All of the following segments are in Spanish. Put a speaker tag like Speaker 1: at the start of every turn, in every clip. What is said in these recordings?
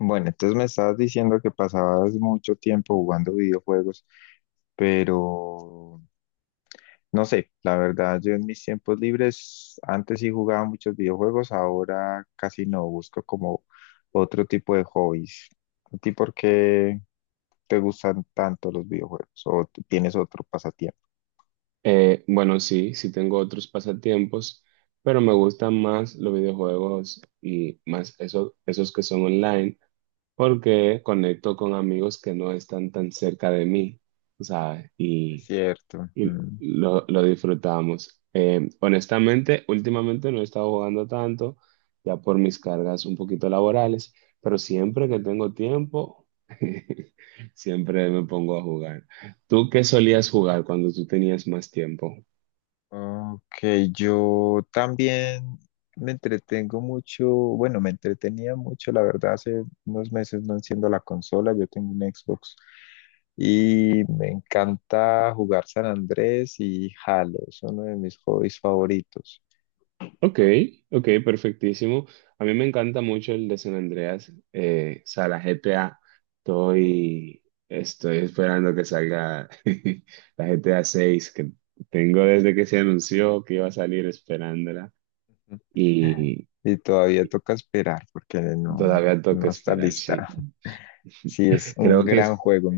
Speaker 1: Bueno, entonces me estabas diciendo que pasabas mucho tiempo jugando videojuegos, pero no sé, la verdad, yo en mis tiempos libres antes sí jugaba muchos videojuegos, ahora casi no, busco como otro tipo de hobbies. ¿A ti por qué te gustan tanto los videojuegos o tienes otro pasatiempo?
Speaker 2: Bueno, sí tengo otros pasatiempos, pero me gustan más los videojuegos y más esos que son online, porque conecto con amigos que no están tan cerca de mí, o sea
Speaker 1: Es cierto.
Speaker 2: Y lo disfrutamos. Honestamente, últimamente no he estado jugando tanto, ya por mis cargas un poquito laborales, pero siempre que tengo tiempo, siempre me pongo a jugar. ¿Tú qué solías jugar cuando tú tenías más tiempo?
Speaker 1: Ok, yo también me entretengo mucho, bueno, me entretenía mucho, la verdad, hace unos meses no enciendo la consola, yo tengo un Xbox y me encanta jugar San Andrés y Halo, es uno de mis hobbies favoritos.
Speaker 2: Ok, ok, perfectísimo. A mí me encanta mucho el de San Andreas. O sea, la GTA, estoy, estoy esperando que salga la GTA 6, que tengo desde que se anunció que iba a salir esperándola y
Speaker 1: Y todavía toca esperar porque no,
Speaker 2: todavía toca
Speaker 1: no está
Speaker 2: esperar,
Speaker 1: lista.
Speaker 2: sí.
Speaker 1: Sí, es un
Speaker 2: Creo que,
Speaker 1: gran
Speaker 2: es-
Speaker 1: juego.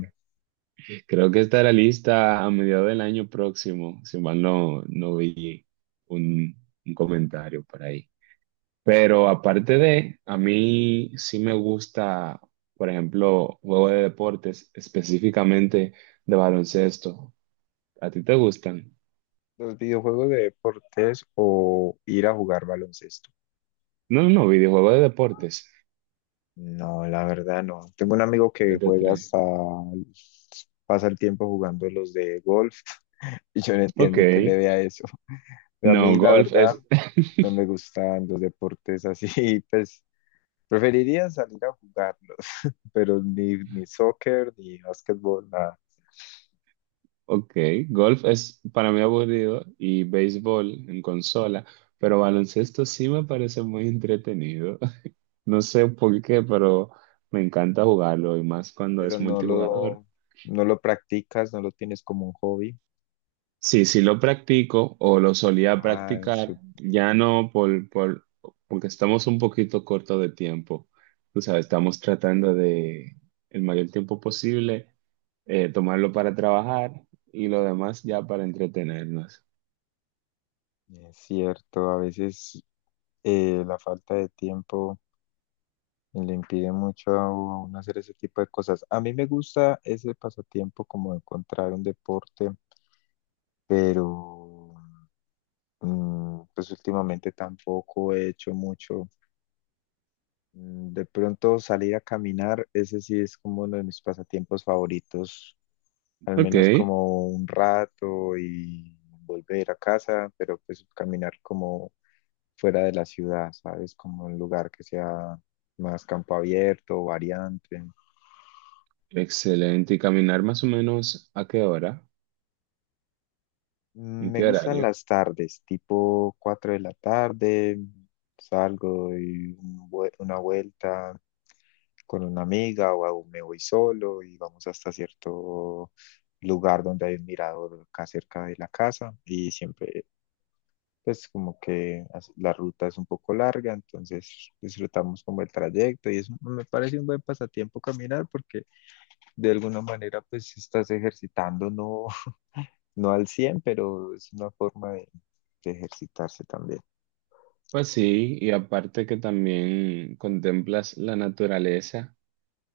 Speaker 2: Creo que estará lista a mediados del año próximo, si mal no, no vi un, un comentario por ahí. Pero aparte de, a mí sí me gusta, por ejemplo, juego de deportes, específicamente de baloncesto. ¿A ti te gustan?
Speaker 1: Los videojuegos de deportes o ir a jugar baloncesto.
Speaker 2: No, no, videojuego de deportes.
Speaker 1: No, la verdad no. Tengo un amigo
Speaker 2: De
Speaker 1: que juega
Speaker 2: T3.
Speaker 1: hasta, pasa el tiempo jugando los de golf y yo no
Speaker 2: Ok.
Speaker 1: entiendo que le vea eso. Pero a mí
Speaker 2: No,
Speaker 1: la
Speaker 2: golf
Speaker 1: verdad
Speaker 2: es.
Speaker 1: no me gustan los deportes así, pues preferiría salir a jugarlos, pero ni soccer, ni básquetbol, nada.
Speaker 2: Ok, golf es para mí aburrido y béisbol en consola, pero baloncesto sí me parece muy entretenido. No sé por qué, pero me encanta jugarlo y más cuando es
Speaker 1: Pero no
Speaker 2: multijugador.
Speaker 1: lo, no lo practicas, no lo tienes como un hobby.
Speaker 2: Sí, sí lo practico o lo solía
Speaker 1: Ah, eso
Speaker 2: practicar, ya no porque estamos un poquito cortos de tiempo. O sea, estamos tratando de el mayor tiempo posible tomarlo para trabajar y lo demás ya para entretenernos.
Speaker 1: es cierto. A veces la falta de tiempo le impide mucho a uno hacer ese tipo de cosas. A mí me gusta ese pasatiempo como de encontrar un deporte, pero pues últimamente tampoco he hecho mucho. De pronto salir a caminar, ese sí es como uno de mis pasatiempos favoritos, al
Speaker 2: Ok,
Speaker 1: menos como un rato y volver a casa, pero pues caminar como fuera de la ciudad, ¿sabes? Como un lugar que sea más campo abierto, variante.
Speaker 2: excelente. ¿Y caminar más o menos a qué hora? ¿En
Speaker 1: Me
Speaker 2: qué
Speaker 1: gustan
Speaker 2: horario?
Speaker 1: las tardes, tipo 4 de la tarde, salgo y una vuelta con una amiga o aún me voy solo y vamos hasta cierto lugar donde hay un mirador acá cerca de la casa y siempre pues como que la ruta es un poco larga, entonces disfrutamos como el trayecto y es, me parece un buen pasatiempo caminar porque de alguna manera pues estás ejercitando, ¿no? No al cien, pero es una forma de ejercitarse también.
Speaker 2: Pues sí, y aparte que también contemplas la naturaleza.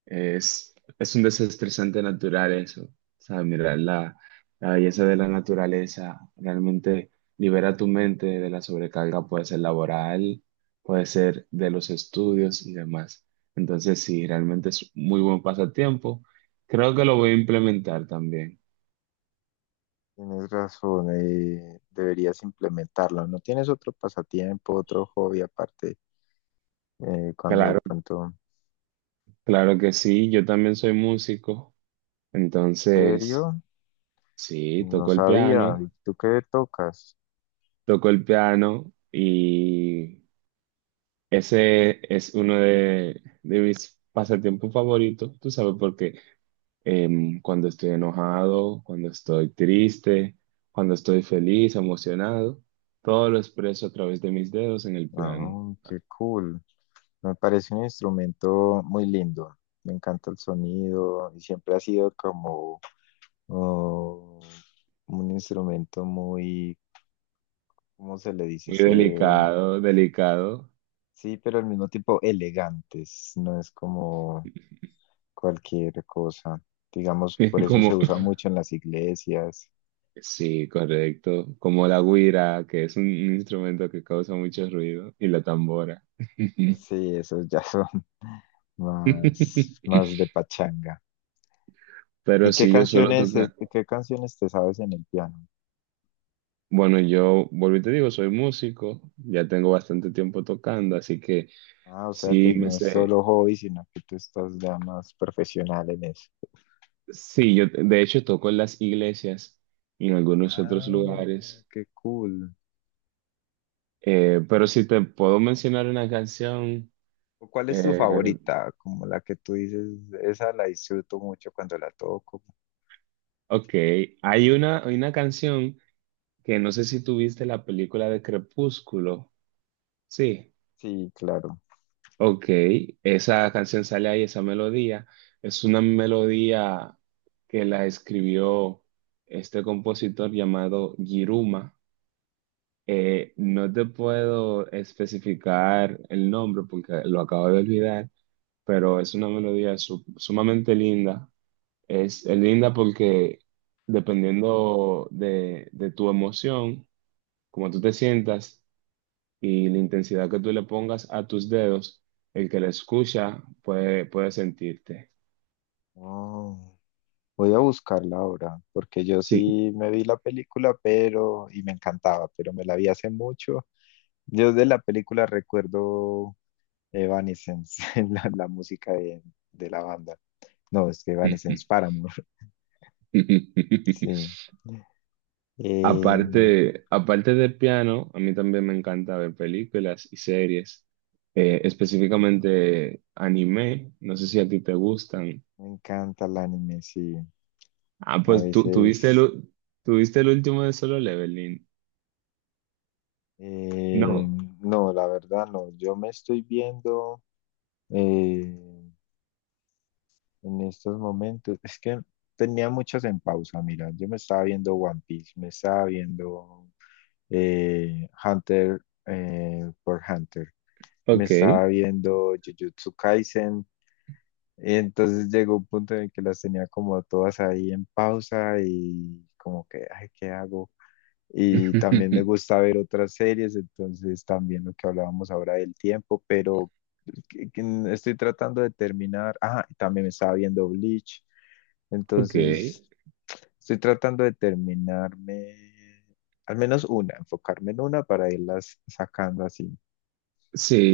Speaker 2: Es un desestresante natural eso. O sea, mirar la belleza de la naturaleza realmente libera tu mente de la sobrecarga, puede ser laboral, puede ser de los estudios y demás. Entonces, sí, realmente es muy buen pasatiempo. Creo que lo voy a implementar también.
Speaker 1: Tienes razón, deberías implementarlo. ¿No tienes otro pasatiempo, otro hobby aparte? ¿Cuando de
Speaker 2: Claro,
Speaker 1: pronto,
Speaker 2: claro que sí. Yo también soy músico.
Speaker 1: en
Speaker 2: Entonces,
Speaker 1: serio?
Speaker 2: sí,
Speaker 1: No
Speaker 2: toco el
Speaker 1: sabía.
Speaker 2: piano,
Speaker 1: ¿Y tú qué tocas?
Speaker 2: toco el piano y Ese es uno de mis pasatiempos favoritos, tú sabes, porque cuando estoy enojado, cuando estoy triste, cuando estoy feliz, emocionado, todo lo expreso a través de mis dedos en el piano.
Speaker 1: Ah, qué cool. Me parece un instrumento muy lindo. Me encanta el sonido y siempre ha sido como oh, un instrumento muy, ¿cómo se le dice?
Speaker 2: Muy
Speaker 1: Se,
Speaker 2: delicado, delicado,
Speaker 1: sí, pero al mismo tiempo elegantes, no es como cualquier cosa. Digamos, por eso se
Speaker 2: como,
Speaker 1: usa mucho en las iglesias.
Speaker 2: sí, correcto, como la güira, que es un instrumento que causa mucho ruido, y la tambora.
Speaker 1: Sí, esos ya son más de pachanga. ¿Y
Speaker 2: Pero
Speaker 1: qué
Speaker 2: sí, yo suelo
Speaker 1: canciones, es-
Speaker 2: tocar.
Speaker 1: qué canciones te sabes en el piano?
Speaker 2: Bueno, yo vuelvo y te digo, soy músico, ya tengo bastante tiempo tocando, así que
Speaker 1: Ah, o sea que
Speaker 2: sí me
Speaker 1: no es
Speaker 2: sé.
Speaker 1: solo hobby, sino que tú estás ya más profesional en eso.
Speaker 2: Sí, yo de hecho toco en las iglesias y en algunos otros
Speaker 1: Ah,
Speaker 2: lugares.
Speaker 1: qué cool.
Speaker 2: Pero si te puedo mencionar una canción,
Speaker 1: ¿O ¿Cuál es tu
Speaker 2: eh,
Speaker 1: favorita? Como la que tú dices, esa la disfruto mucho cuando la toco.
Speaker 2: ok, hay una canción que no sé si tuviste la película de Crepúsculo, sí.
Speaker 1: Sí, claro.
Speaker 2: Ok, esa canción sale ahí, esa melodía. Es una melodía que la escribió este compositor llamado Giruma. No te puedo especificar el nombre porque lo acabo de olvidar, pero es una melodía sumamente linda. Es linda porque dependiendo de tu emoción, como tú te sientas, y la intensidad que tú le pongas a tus dedos, el que la escucha puede sentirte.
Speaker 1: Oh. Voy a buscarla ahora, porque yo
Speaker 2: Sí.
Speaker 1: sí me vi la película, y me encantaba, pero me la vi hace mucho. Yo de la película recuerdo Evanescence, la música de la banda. No, es que Evanescence Paramore, sí. Eh,
Speaker 2: Aparte de piano, a mí también me encanta ver películas y series, específicamente anime. No sé si a ti te gustan.
Speaker 1: me encanta el anime, sí.
Speaker 2: Ah,
Speaker 1: A
Speaker 2: pues tú tuviste el,
Speaker 1: veces,
Speaker 2: u- tú viste el último de Solo Leveling.
Speaker 1: eh,
Speaker 2: No.
Speaker 1: no, la verdad no. Yo me estoy viendo eh, en estos momentos. Es que tenía muchas en pausa, mira, yo me estaba viendo One Piece, me estaba viendo Hunter por Hunter, me
Speaker 2: Ok.
Speaker 1: estaba viendo Jujutsu Kaisen, y entonces llegó un punto en el que las tenía como todas ahí en pausa y como que, ay, ¿qué hago? Y también me gusta ver otras series, entonces también lo que hablábamos ahora del tiempo, pero que estoy tratando de terminar. Ah, y también me estaba viendo Bleach,
Speaker 2: Ok.
Speaker 1: entonces estoy tratando de terminarme al menos una, enfocarme en una para irlas sacando así.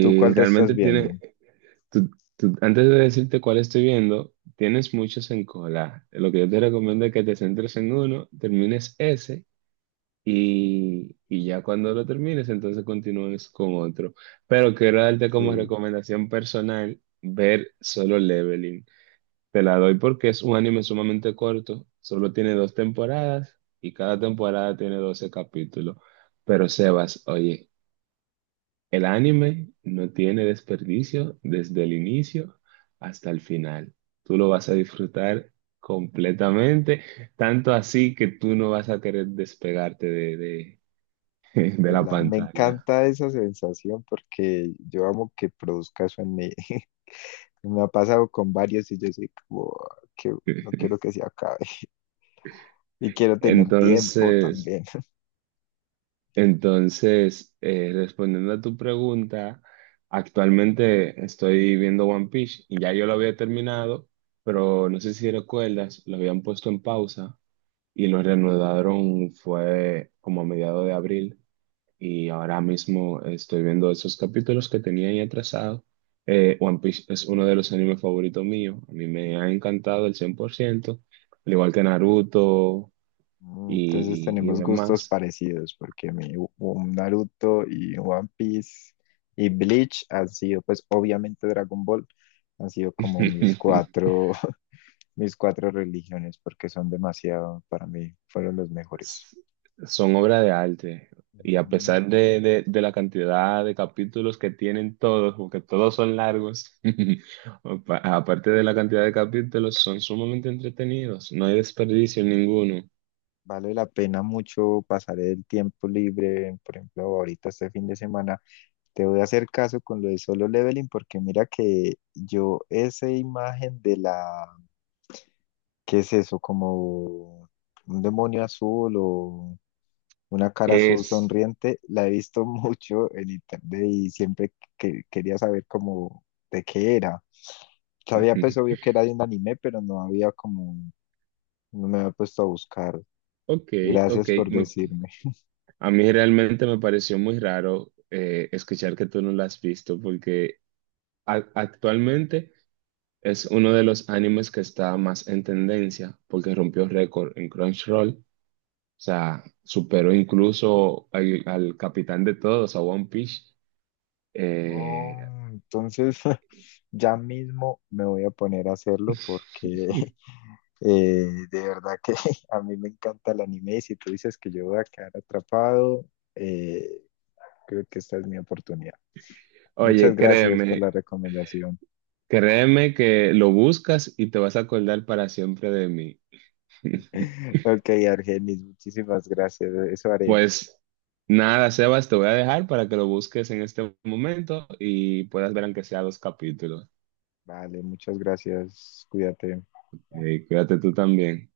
Speaker 1: ¿Tú cuál te estás
Speaker 2: realmente
Speaker 1: viendo?
Speaker 2: tiene. Tú- Antes de decirte cuál estoy viendo, tienes muchos en cola. Lo que yo te recomiendo es que te centres en uno, termines ese y ya cuando lo termines, entonces continúes con otro. Pero quiero darte como
Speaker 1: Sí,
Speaker 2: recomendación personal ver Solo Leveling. Te la doy porque es un anime sumamente corto, solo tiene dos temporadas y cada temporada tiene 12 capítulos. Pero Sebas, oye, el anime no tiene desperdicio desde el inicio hasta el final. Tú lo vas a disfrutar completamente, tanto así que tú no vas a querer despegarte de
Speaker 1: de
Speaker 2: la
Speaker 1: la, me
Speaker 2: pantalla.
Speaker 1: encanta esa sensación porque yo amo que produzca eso en mí. Me ha pasado con varios y yo soy como, que no quiero que se acabe, y quiero tener tiempo
Speaker 2: Entonces,
Speaker 1: también.
Speaker 2: entonces, respondiendo a tu pregunta, actualmente estoy viendo One Piece y ya yo lo había terminado, pero no sé si recuerdas, lo habían puesto en pausa y lo reanudaron fue como a mediados de abril, y ahora mismo estoy viendo esos capítulos que tenía ahí atrasados. One Piece es uno de los animes favoritos míos, a mí me ha encantado el 100% al igual que Naruto
Speaker 1: Entonces
Speaker 2: y
Speaker 1: tenemos gustos
Speaker 2: demás.
Speaker 1: parecidos porque mi un Naruto y One Piece y Bleach han sido, pues obviamente Dragon Ball, han sido como mis cuatro, mis cuatro religiones porque son demasiado, para mí fueron los mejores.
Speaker 2: Son obras de arte y a
Speaker 1: Ujú.
Speaker 2: pesar de la cantidad de capítulos que tienen todos, porque todos son largos, aparte de la cantidad de capítulos, son sumamente entretenidos, no hay desperdicio en ninguno.
Speaker 1: Vale la pena mucho pasar el tiempo libre, por ejemplo, ahorita este fin de semana. Te voy a hacer caso con lo de Solo Leveling porque mira que yo esa imagen de la, ¿qué es eso? ¿Como un demonio azul o una cara azul
Speaker 2: Es...
Speaker 1: sonriente? La he visto mucho en internet y siempre que quería saber cómo, de qué era. Sabía pues obvio que era de un anime, pero no había como, no me había puesto a buscar.
Speaker 2: Ok, ok.
Speaker 1: Gracias por decirme.
Speaker 2: A mí realmente me pareció muy raro escuchar que tú no la has visto porque actualmente es uno de los animes que está más en tendencia porque rompió récord en Crunchyroll. O sea, superó incluso al capitán de todos, a One Piece.
Speaker 1: Oh,
Speaker 2: Eh,
Speaker 1: entonces ya mismo me voy a poner a hacerlo porque de verdad que a mí me encanta el anime y si tú dices que yo voy a quedar atrapado, eh, creo que esta es mi oportunidad. Muchas
Speaker 2: Oye,
Speaker 1: gracias por la
Speaker 2: créeme,
Speaker 1: recomendación.
Speaker 2: créeme que lo buscas y te vas a acordar para siempre de mí.
Speaker 1: Ok, Argenis, muchísimas gracias. Eso haré.
Speaker 2: Pues nada, Sebas, te voy a dejar para que lo busques en este momento y puedas ver aunque sea dos capítulos.
Speaker 1: Vale, muchas gracias. Cuídate.
Speaker 2: Cuídate tú también.